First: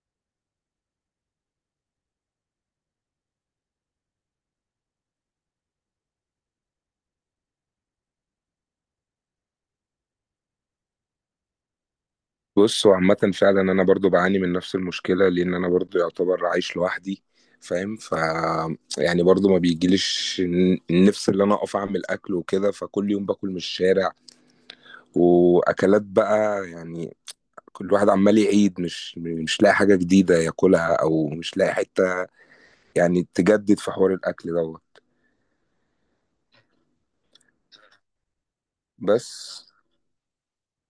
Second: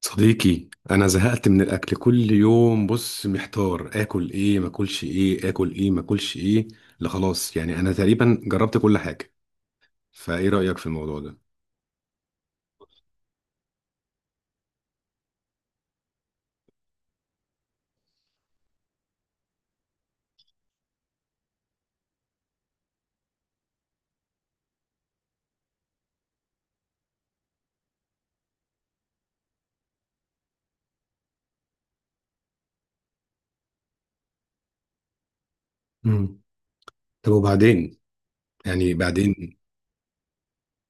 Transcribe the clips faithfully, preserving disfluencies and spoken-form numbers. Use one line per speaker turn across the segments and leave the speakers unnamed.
صديقي، انا زهقت من الاكل كل يوم. بص محتار، اكل ايه ما اكلش ايه اكل ايه ما اكلش ايه. لا خلاص، يعني انا تقريبا جربت كل حاجه. فايه رايك في الموضوع ده؟
بص هو عامة فعلا أنا برضو بعاني من نفس المشكلة لأن أنا برضو يعتبر عايش لوحدي فاهم. ف يعني برضو ما بيجيليش ن- النفس اللي أنا أقف أعمل أكل وكده، فكل يوم باكل من الشارع وأكلات بقى يعني. كل واحد عمال يعيد، مش مش لاقي حاجة جديدة ياكلها أو مش لاقي حتة يعني تجدد في حوار الأكل دوت.
امم. طب وبعدين؟ يعني
بس
بعدين؟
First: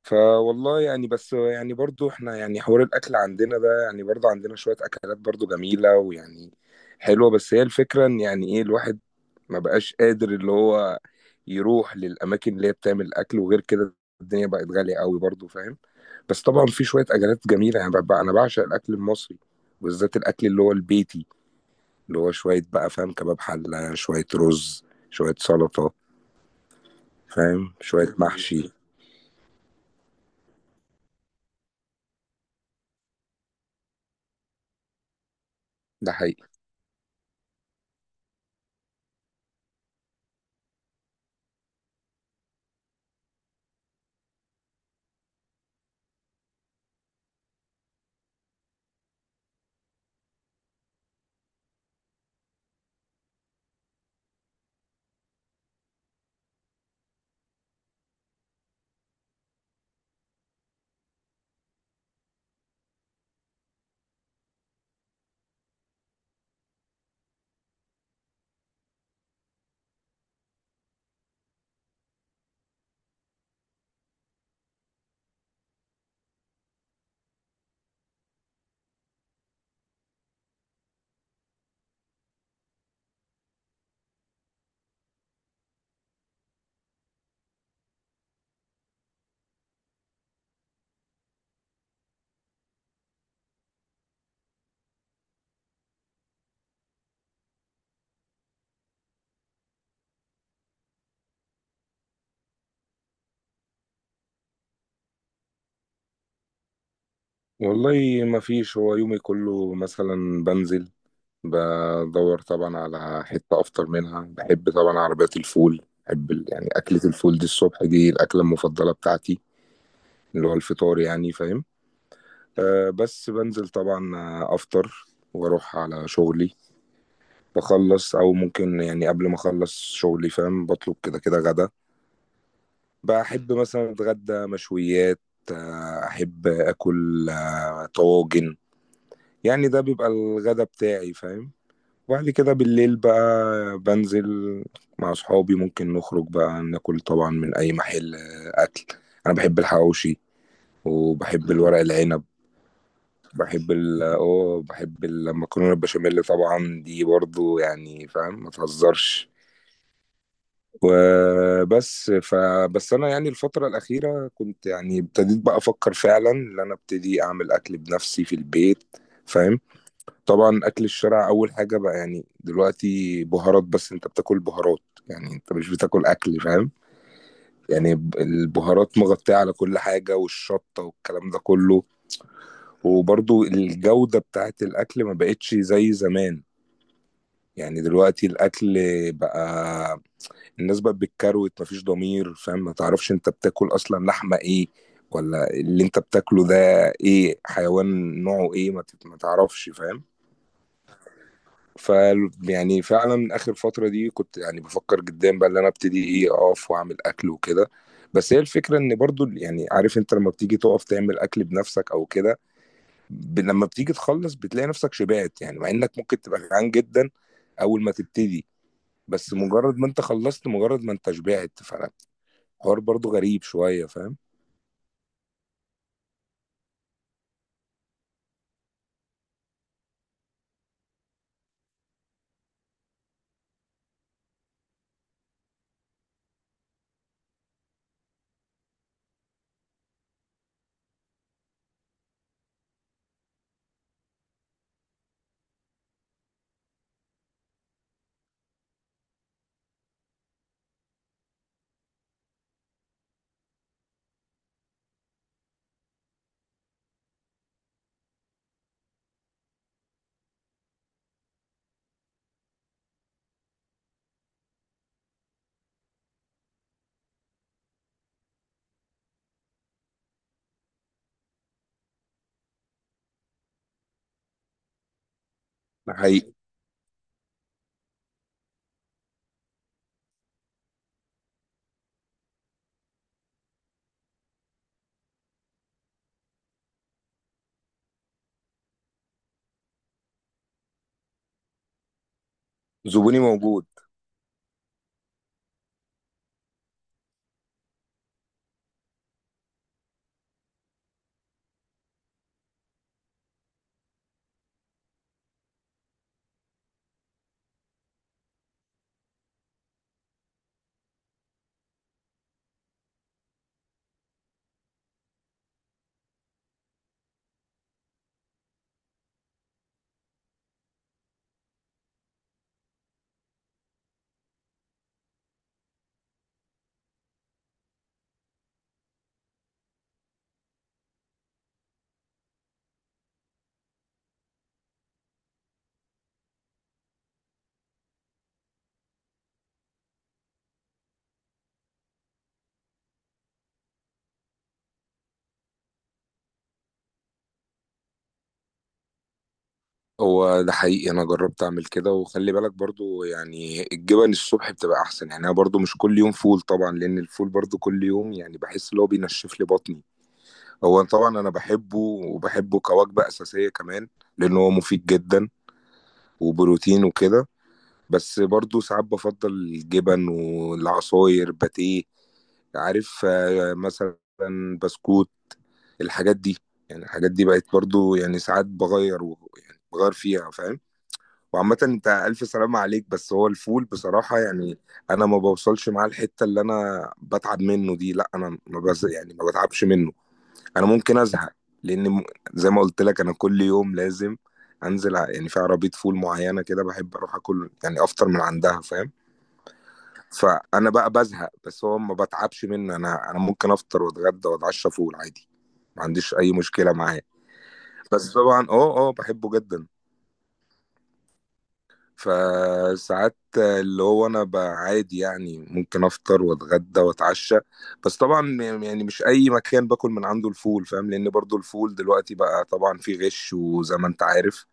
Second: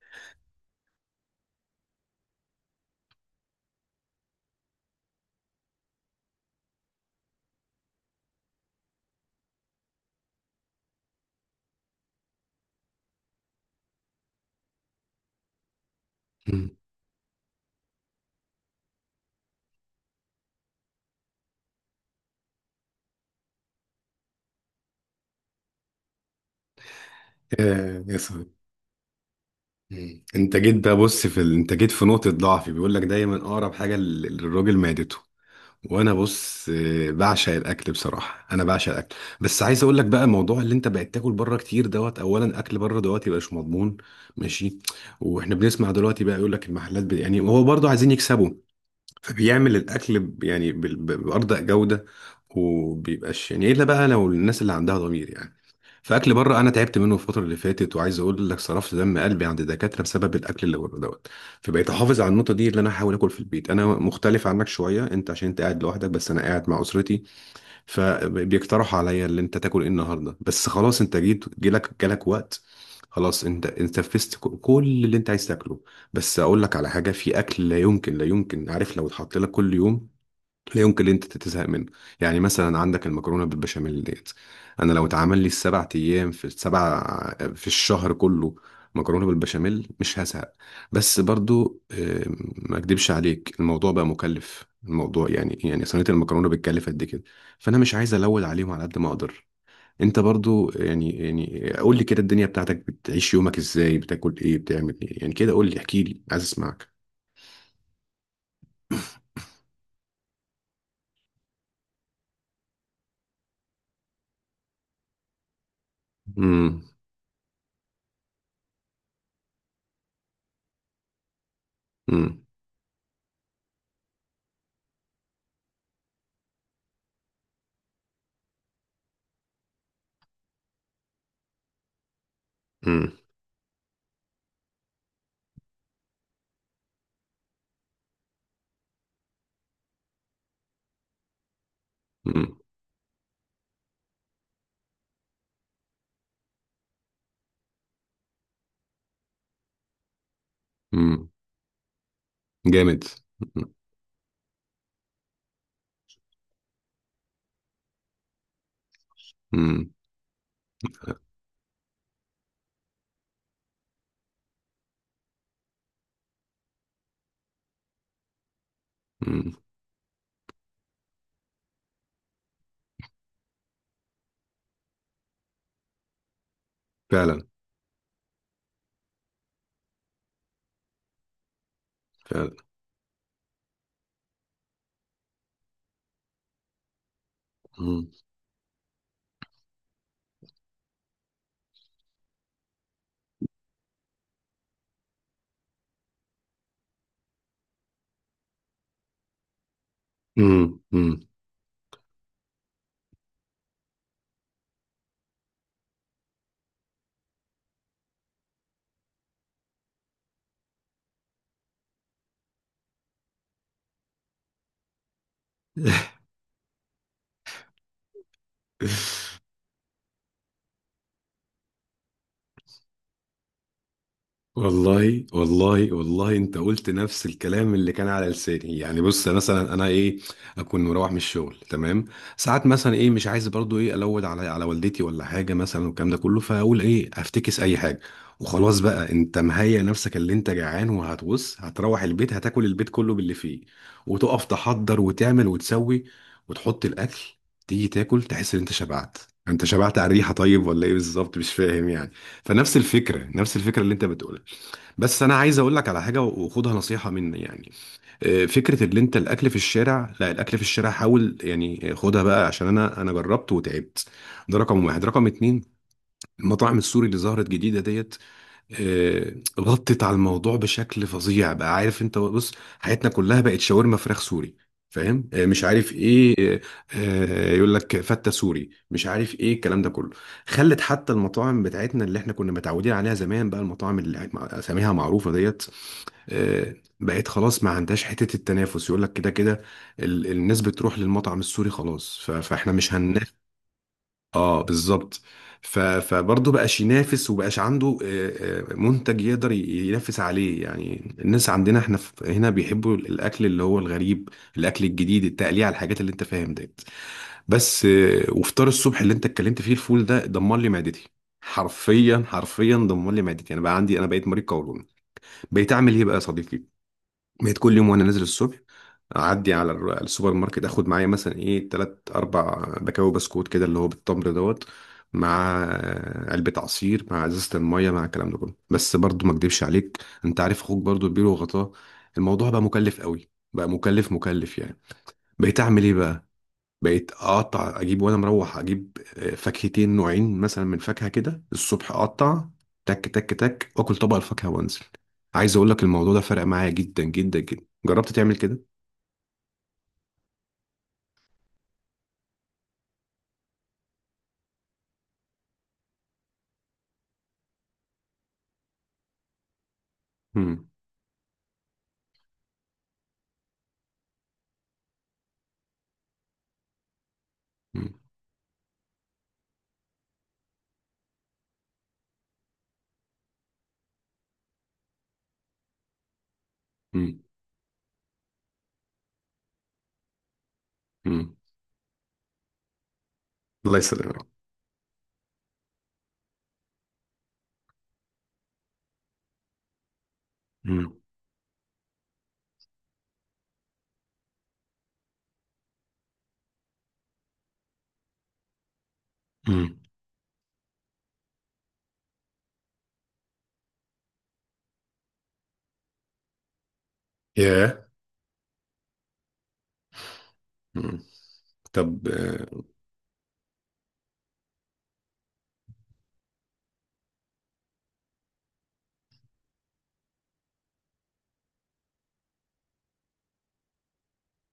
فوالله يعني، بس يعني برضو احنا يعني حوار الاكل عندنا ده يعني برضو عندنا شوية اكلات برضو جميلة ويعني حلوة. بس هي الفكرة ان يعني ايه الواحد ما بقاش قادر اللي هو يروح للاماكن اللي هي بتعمل اكل وغير كده. الدنيا بقت غالية قوي برضو فاهم. بس طبعا
مم.
في شوية اكلات جميلة يعني، ببقى انا بعشق الاكل المصري، وبالذات الاكل اللي هو البيتي، اللي هو شوية بقى فاهم، كباب حلة شوية رز شوية سلطة، فاهم،
آه
شوية
يا صديقي.
محشي.
مم. انت جيت بقى، بص في ال... انت جيت في نقطه ضعفي. بيقول لك دايما اقرب حاجه لل- للراجل معدته. وانا
ده حقيقي.
بص آه، بعشق الاكل، بصراحه انا بعشق الاكل. بس عايز اقول لك بقى موضوع اللي انت بقيت تاكل بره كتير دوت. اولا اكل بره دوت يبقى مش مضمون. ماشي. واحنا بنسمع دلوقتي بقى يقول لك المحلات بي... يعني هو برضه عايزين يكسبوا. فبيعمل الاكل ب- يعني بال- ب- بارضى جوده. وبيبقاش يعني الا بقى لو الناس اللي عندها ضمير يعني. فاكل بره انا تعبت منه الفتره اللي فاتت، وعايز اقول لك صرفت دم قلبي عند دكاتره بسبب الاكل اللي بره دوت. فبقيت احافظ على النقطه دي، اللي انا احاول اكل في البيت. انا مختلف عنك شويه، انت عشان انت قاعد لوحدك بس انا قاعد مع اسرتي. فبيقترحوا عليا اللي انت تاكل ايه النهارده. بس خلاص انت جيت، جالك جالك وقت. خلاص انت انت نفذت ك- كل اللي انت عايز تاكله. بس اقول لك على حاجه، في اكل لا يمكن، لا يمكن، عارف، لو اتحط لك كل يوم، لا يمكن ان انت تزهق منه. يعني مثلا عندك المكرونه بالبشاميل ديت. انا لو اتعمل لي السبع ايام في السبع، في الشهر كله، مكرونه بالبشاميل مش هزهق. بس برضو آه، ما اكدبش عليك، الموضوع بقى مكلف، الموضوع يعني يعني صينيه المكرونه بتكلف قد كده. فانا مش عايز الود عليهم على قد ما اقدر. انت برضو يعني يعني قول لي كده، الدنيا بتاعتك بتعيش يومك ازاي؟ بتاكل ايه؟ بتعمل ايه؟ يعني كده قول لي، احكي لي، عايز اسمعك.
والله ما فيش، هو يومي كله مثلا بنزل بدور طبعا على حتة أفطر منها. بحب طبعا عربيات الفول، بحب ال- يعني
امم.
أكلة الفول دي الصبح، دي الأكلة المفضلة بتاعتي، اللي هو الفطار يعني، فاهم. أه بس بنزل طبعا، آه، أفطر وأروح على شغلي، بخلص، أو ممكن يعني قبل ما أخلص شغلي فاهم بطلب كده كده غدا.
امم.
بحب مثلا أتغدى مشويات، آه، أحب أكل آه، طواجن. يعني ده بيبقى الغدا بتاعي فاهم. وبعد كده بالليل بقى بنزل مع صحابي ممكن نخرج بقى ناكل طبعا من أي محل، آه، أكل. أنا بحب الحواوشي
امم.
وبحب الورق العنب.
جامد.
بحب ال اه بحب المكرونة البشاميل طبعا، دي برضو يعني فاهم ما تهزرش.
مم.
وبس فبس انا يعني الفترة الأخيرة كنت يعني ابتديت بقى أفكر فعلا إن أنا ابتدي أعمل أكل بنفسي في البيت
مم.
فاهم. طبعا اكل الشارع، اول حاجه بقى يعني دلوقتي بهارات. بس انت بتاكل بهارات، يعني انت مش بتاكل اكل فاهم.
فعلا.
يعني ب- البهارات مغطيه على كل حاجه، والشطه والكلام ده كله.
فعلا.
وبرضو الجوده بتاعت الاكل ما بقتش زي زمان. يعني
مم.
دلوقتي الاكل بقى الناس بقت بالكروت، مفيش ضمير فاهم. ما تعرفش انت بتاكل اصلا لحمه ايه، ولا اللي انت بتاكله ده ايه، حيوان نوعه ايه، ما تت- ما تعرفش فاهم.
مم. مم.
ف يعني فعلًا آخر فترة دي كنت يعني بافكّر جديًا بقى إن أنا أبتدي، إيه، أقف وأعمل أكل وكده. بس هي الفكرة إن برضه ال يعني، عارف أنت لمّا بتيجي تُقف تعمل أكل بنَفْسك أو كده، ب لمّا بتيجي تخلّص بتلاقي نَفْسك شبعت، يعني مع إنّك ممكن تبقى جعان جدًا أول ما تبتدي. بس مجرّد ما أنت خلّصت، مجرّد ما أنت شبعت، فالحوار برضه غريب شوية فاهم؟
والله والله والله، انت قلت نفس الكلام اللي كان على لساني. يعني بص مثلا انا ايه، اكون مروح من الشغل، تمام. ساعات مثلا ايه مش عايز برضو ايه الود على على والدتي ولا حاجه مثلا والكلام ده كله، فاقول ايه افتكس اي حاجه. وخلاص بقى انت مهيئ نفسك اللي انت جعان، وهتبص هتروح البيت، هتاكل البيت كله باللي فيه، وتقف تحضر وتعمل وتسوي، وتحط الاكل. تيجي تاكل، تحس ان انت شبعت. انت شبعت على الريحه؟ طيب ولا ايه بالظبط؟ مش فاهم يعني. فنفس الفكره، نفس الفكره اللي انت بتقولها. بس انا عايز اقول لك على حاجه، وخدها نصيحه مني يعني. آه، فكره اللي انت الاكل في الشارع، لا الاكل في الشارع حاول يعني، آه، خدها بقى، عشان انا انا جربت وتعبت. ده رقم واحد، رقم اتنين، المطاعم السوري اللي ظهرت جديدة ديت، آه، غطت على الموضوع بشكل فظيع بقى. عارف انت؟ بص، حياتنا كلها بقت شاورما فراخ سوري. فاهم؟ آه، مش عارف
ده حقيقي.
ايه. آه، آه، يقول لك فتة سوري، مش عارف ايه الكلام ده كله. خلت حتى المطاعم بتاعتنا اللي احنا كنا متعودين عليها زمان، بقى المطاعم اللي مع- اساميها معروفة ديت، آه، بقت خلاص ما عندهاش حتة التنافس، يقول لك كده كده. ال- الناس بتروح للمطعم السوري، خلاص ف- فاحنا مش
زبوني
هننافس.
موجود.
اه بالظبط. ف... فبرضه بقاش ينافس، وبقاش عنده آه، آه، منتج يقدر ي- ينافس عليه. يعني الناس عندنا احنا في... هنا بيحبوا الاكل اللي هو الغريب، الاكل الجديد، التقليع على الحاجات اللي انت فاهم ديت. بس آه، وفطار الصبح اللي انت اتكلمت فيه، الفول ده دمر لي معدتي. حرفيا، حرفيا دمر لي معدتي. انا بقى عندي، انا بقيت مريض قولون. بقيت اعمل ايه بقى يا صديقي؟ بقيت كل يوم وانا نازل الصبح اعدي على الر- السوبر ماركت، اخد معايا مثلا ايه تلات اربع بكاوي بسكوت كده اللي هو بالتمر دوت، مع آه، علبة عصير، مع ازازة المية، مع الكلام ده كله. بس برضو ما اكدبش عليك، انت عارف اخوك برضو كبير وغطاه، الموضوع بقى مكلف قوي، بقى مكلف مكلف يعني. بقيت اعمل ايه بقى؟ بقيت اقطع، اجيب وانا مروح اجيب آه، فاكهتين نوعين مثلا من فاكهه كده الصبح، اقطع تك تك تك واكل طبق الفاكهه وانزل. عايز اقول لك الموضوع ده فرق معايا جدا جدا جدا. جربت تعمل كده.
هو ده حقيقي، انا جربت اعمل كده. وخلي بالك برضو يعني الجبن الصبح بتبقى احسن. يعني انا برضو مش كل يوم فول، طبعا لان الفول برضو كل يوم يعني بحس ان هو بينشف لي بطني.
مم.
هو طبعا انا بحبه وبحبه كوجبة اساسية كمان، لان هو مفيد جدا وبروتين وكده.
مم.
بس برضو ساعات بفضل الجبن والعصاير باتيه، عارف، آه، مثلا بسكوت، الحاجات دي. يعني الحاجات
مم.
دي بقت برضو يعني ساعات بغير و- يعني بغير فيها فاهم.
مم.
وعامة انت ألف سلامة عليك. بس هو الفول
الله
بصراحة
يسلمك.
يعني أنا ما بوصلش معاه الحتة اللي أنا بتعب منه دي، لا أنا ما بز يعني ما بتعبش منه. أنا
مم.
ممكن أزهق لأن، م- زي ما قلت لك أنا كل يوم لازم أنزل، ع- يعني في عربية فول معينة كده بحب أروح أكل، يعني أفطر من عندها فاهم.
مم.
فأنا بقى بزهق بس هو ما بتعبش منه. أنا أنا ممكن أفطر وأتغدى وأتعشى فول عادي، ما عنديش أي مشكلة معاه.
ياه.
بس طبعا أه أه بحبه جدا.
مم. طب، آه.
فساعات اللي هو انا بقى عادي يعني ممكن افطر واتغدى واتعشى. بس طبعا يعني مش اي مكان باكل من عنده الفول فاهم، لان برضو الفول دلوقتي بقى طبعا فيه غش، وزي ما انت عارف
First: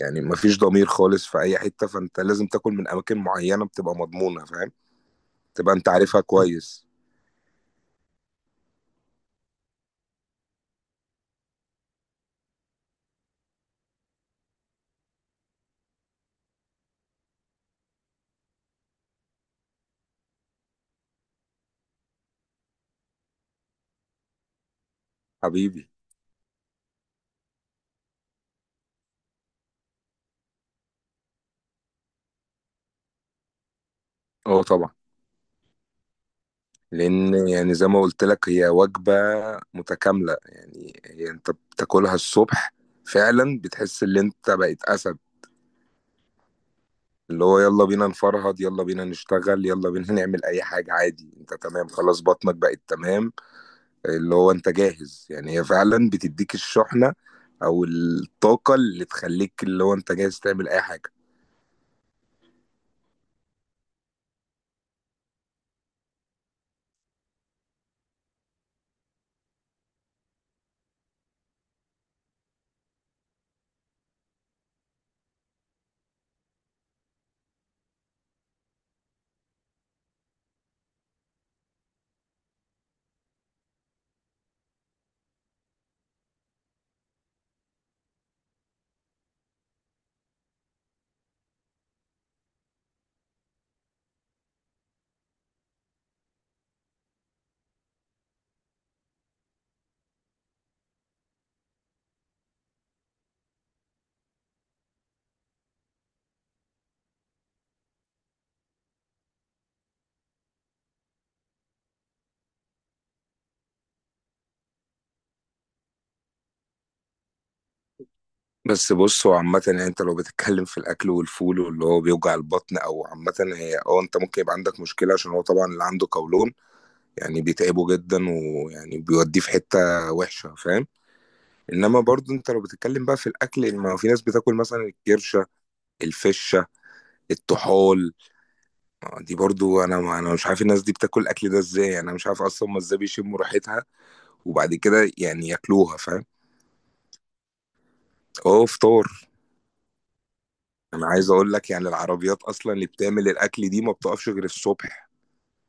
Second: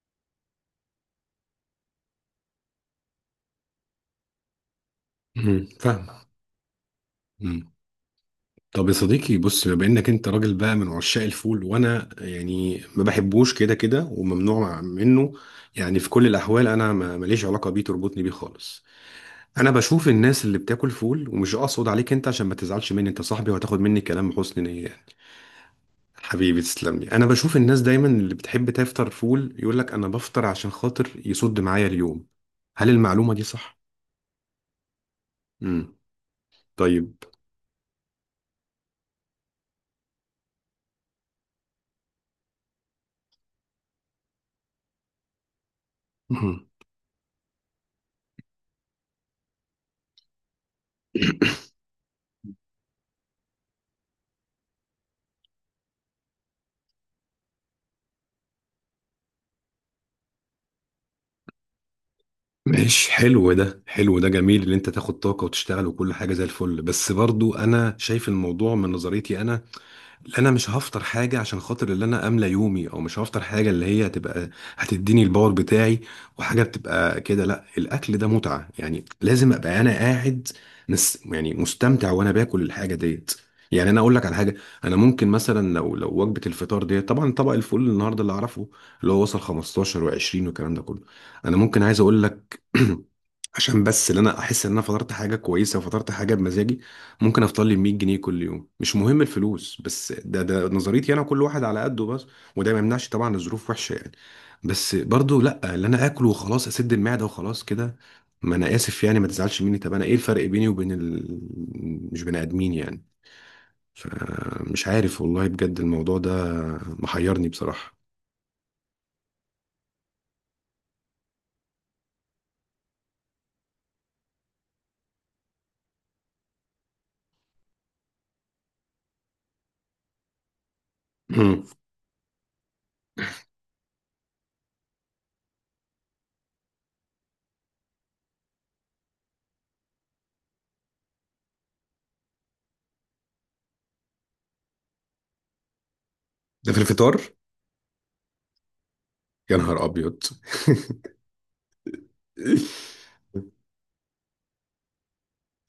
يعني مفيش ضمير خالص في اي حتة. فانت لازم تاكل من اماكن معينة بتبقى مضمونة فاهم،
مم.
تبقى انت
فاهم.
عارفها كويس.
مم. طب يا صديقي، بص بما انك انت راجل بقى من عشاق الفول، وانا يعني ما بحبوش كده كده وممنوع منه. يعني في كل الاحوال، انا ما- ماليش علاقه بيه تربطني بيه خالص. انا بشوف الناس اللي بتاكل فول، ومش اقصد عليك انت عشان ما تزعلش مني، انت صاحبي وهتاخد مني كلام بحسن نيه يعني.
حبيبي.
حبيبي تسلم لي. انا بشوف الناس دايما اللي بتحب تفطر فول يقول لك انا بفطر عشان خاطر يصد معايا اليوم. هل المعلومه دي صح؟
اه طبعا.
امم. طيب.
لان يعني زي ما قلت لك هي وجبة متكاملة. يعني هي انت بتاكلها الصبح فعلا بتحس ان انت بقيت اسد، اللي هو يلا بينا نفرهد، يلا بينا نشتغل، يلا بينا نعمل اي حاجة عادي. انت تمام، خلاص بطنك بقت تمام، اللي هو انت جاهز. يعني هي فعلا بتديك الشحنة او الطاقة اللي تخليك اللي هو انت جاهز تعمل اي حاجة.
ماشي، حلو ده، حلو ده جميل ان انت تاخد طاقة وتشتغل وكل حاجة زي الفل. بس برضو انا شايف الموضوع من نظريتي انا، اللي انا مش هفطر حاجه عشان خاطر اللي انا املى يومي، او مش هفطر حاجه اللي هي هتبقى هتديني الباور بتاعي. وحاجه بتبقى كده، لا الاكل ده متعه يعني، لازم ابقى انا قاعد مس يعني مستمتع وانا باكل الحاجه ديت. يعني انا اقول لك على حاجه، انا ممكن مثلا لو لو وجبه الفطار ديت طبعا، طبق الفول النهارده اللي اعرفه اللي هو وصل خمسة عشر و20 والكلام ده كله. انا ممكن عايز اقول لك عشان بس ان انا احس ان انا فطرت حاجه كويسه، وفطرت حاجه بمزاجي، ممكن افطر لي ميه جنيه كل يوم. مش مهم الفلوس، بس ده ده نظريتي انا، كل واحد على قده بس. وده ما يمنعش طبعا، الظروف وحشه يعني. بس برضو لا، اللي انا اكل وخلاص اسد المعده وخلاص كده. ما انا اسف يعني، ما تزعلش مني. طب انا ايه الفرق بيني وبين ال... مش بني ادمين يعني؟ فمش عارف والله، بجد الموضوع ده محيرني بصراحه.
بس بص، هو عامة يعني انت لو بتتكلم في الاكل والفول واللي هو بيوجع البطن، او عامة هي اه انت ممكن يبقى عندك مشكلة عشان هو طبعا اللي عنده قولون يعني بيتعبه جدا، ويعني بيوديه في حتة وحشة فاهم.
مم.
انما برضو انت لو بتتكلم بقى في الاكل، يعني ما هو في ناس بتاكل مثلا الكرش، الفشة، الطحال، دي برضه أنا، ما أنا مش عارف الناس دي بتاكل الأكل ده إزاي، يعني أنا مش عارف أصلًا هُم إزاي بيشمّوا ريحتها وبعد كده يعني ياكلوها فاهم؟
ده في الفطار؟
آه فطار.
يا نهار ابيض.
أنا عايز أقول لك يعني العربيات أصلًا اللي بتعمل الأكل دي ما بتقفش غير الصبح.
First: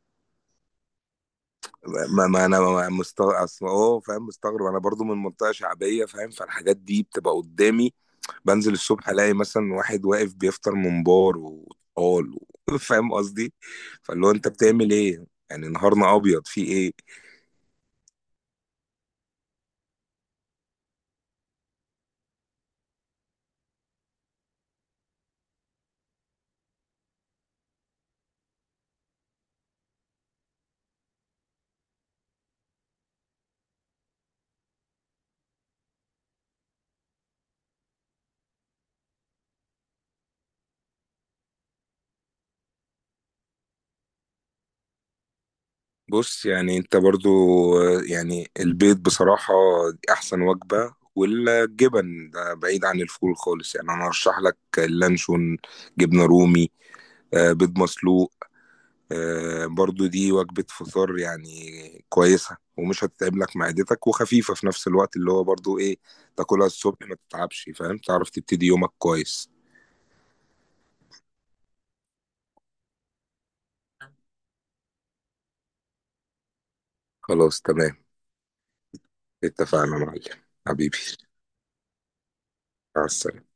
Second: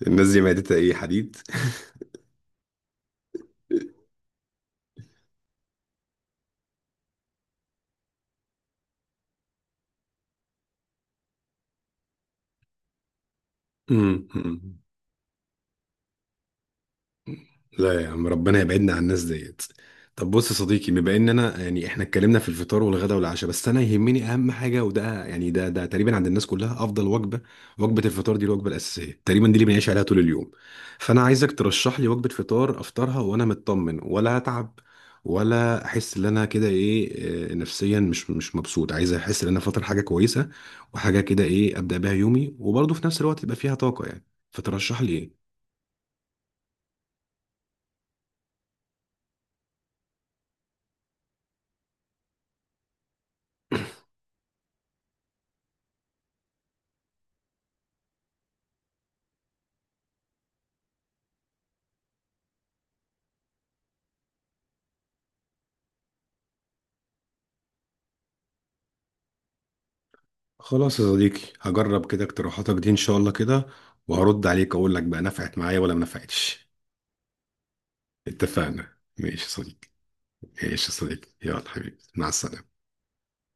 الناس دي معدتها ايه، حديد؟
ما ما أنا ما مست أصل آه فاهم، مستغرب أنا برضه من منطقة شعبية فاهم. فالحاجات دي بتبقى قدّامي، بانزل الصبح ألاقي مثلًا واحد واقف بيفطر ممبار وطحال و فاهم قصدي؟ فاللي
امم.
هو أنت
أمم.
بتعمل إيه؟ يعني نهارنا أبيض في إيه؟
لا يا عم، ربنا يبعدنا عن الناس ديت. طب بص يا صديقي، بما ان انا يعني احنا اتكلمنا في الفطار والغداء والعشاء، بس انا يهمني اهم حاجه، وده يعني ده ده تقريبا عند الناس كلها افضل وجبه. وجبه الفطار دي الوجبه الاساسيه تقريبا، دي اللي بنعيش عليها طول اليوم. فانا عايزك ترشح لي وجبه فطار افطرها وانا مطمن، ولا اتعب، ولا احس ان انا كده ايه، آه، نفسيا مش مش مبسوط. عايز احس ان انا فاطر حاجه كويسه، وحاجه كده ايه ابدا بيها يومي وبرضه في نفس الوقت يبقى فيها طاقه يعني. فترشح لي ايه؟
بص يعني انت برضو، آه، يعني البيض بصراحة دي احسن وجبة. والجبن ده بعيد عن الفول خالص. يعني انا ارشح لك اللانشون، جبنة رومي، آه، بيض مسلوق، آه، برضو دي وجبة فطار يعني كويسة، ومش هتتعب لك معدتك، وخفيفة في نفس الوقت اللي هو برضو ايه، تاكلها الصبح ما تتعبش فاهم. تعرف تبتدي يومك كويس.
خلاص يا صديقي، هجرب كده اقتراحاتك دي ان شاء الله كده، وهرد عليك اقول لك بقى نفعت معايا ولا ما نفعتش.
خلاص تمام.
اتفقنا. ماشي يا صديقي.
اتفقنا يا معلم.
ماشي يا
حبيبي
صديقي، يلا حبيبي، مع السلامة.
مع السلامة.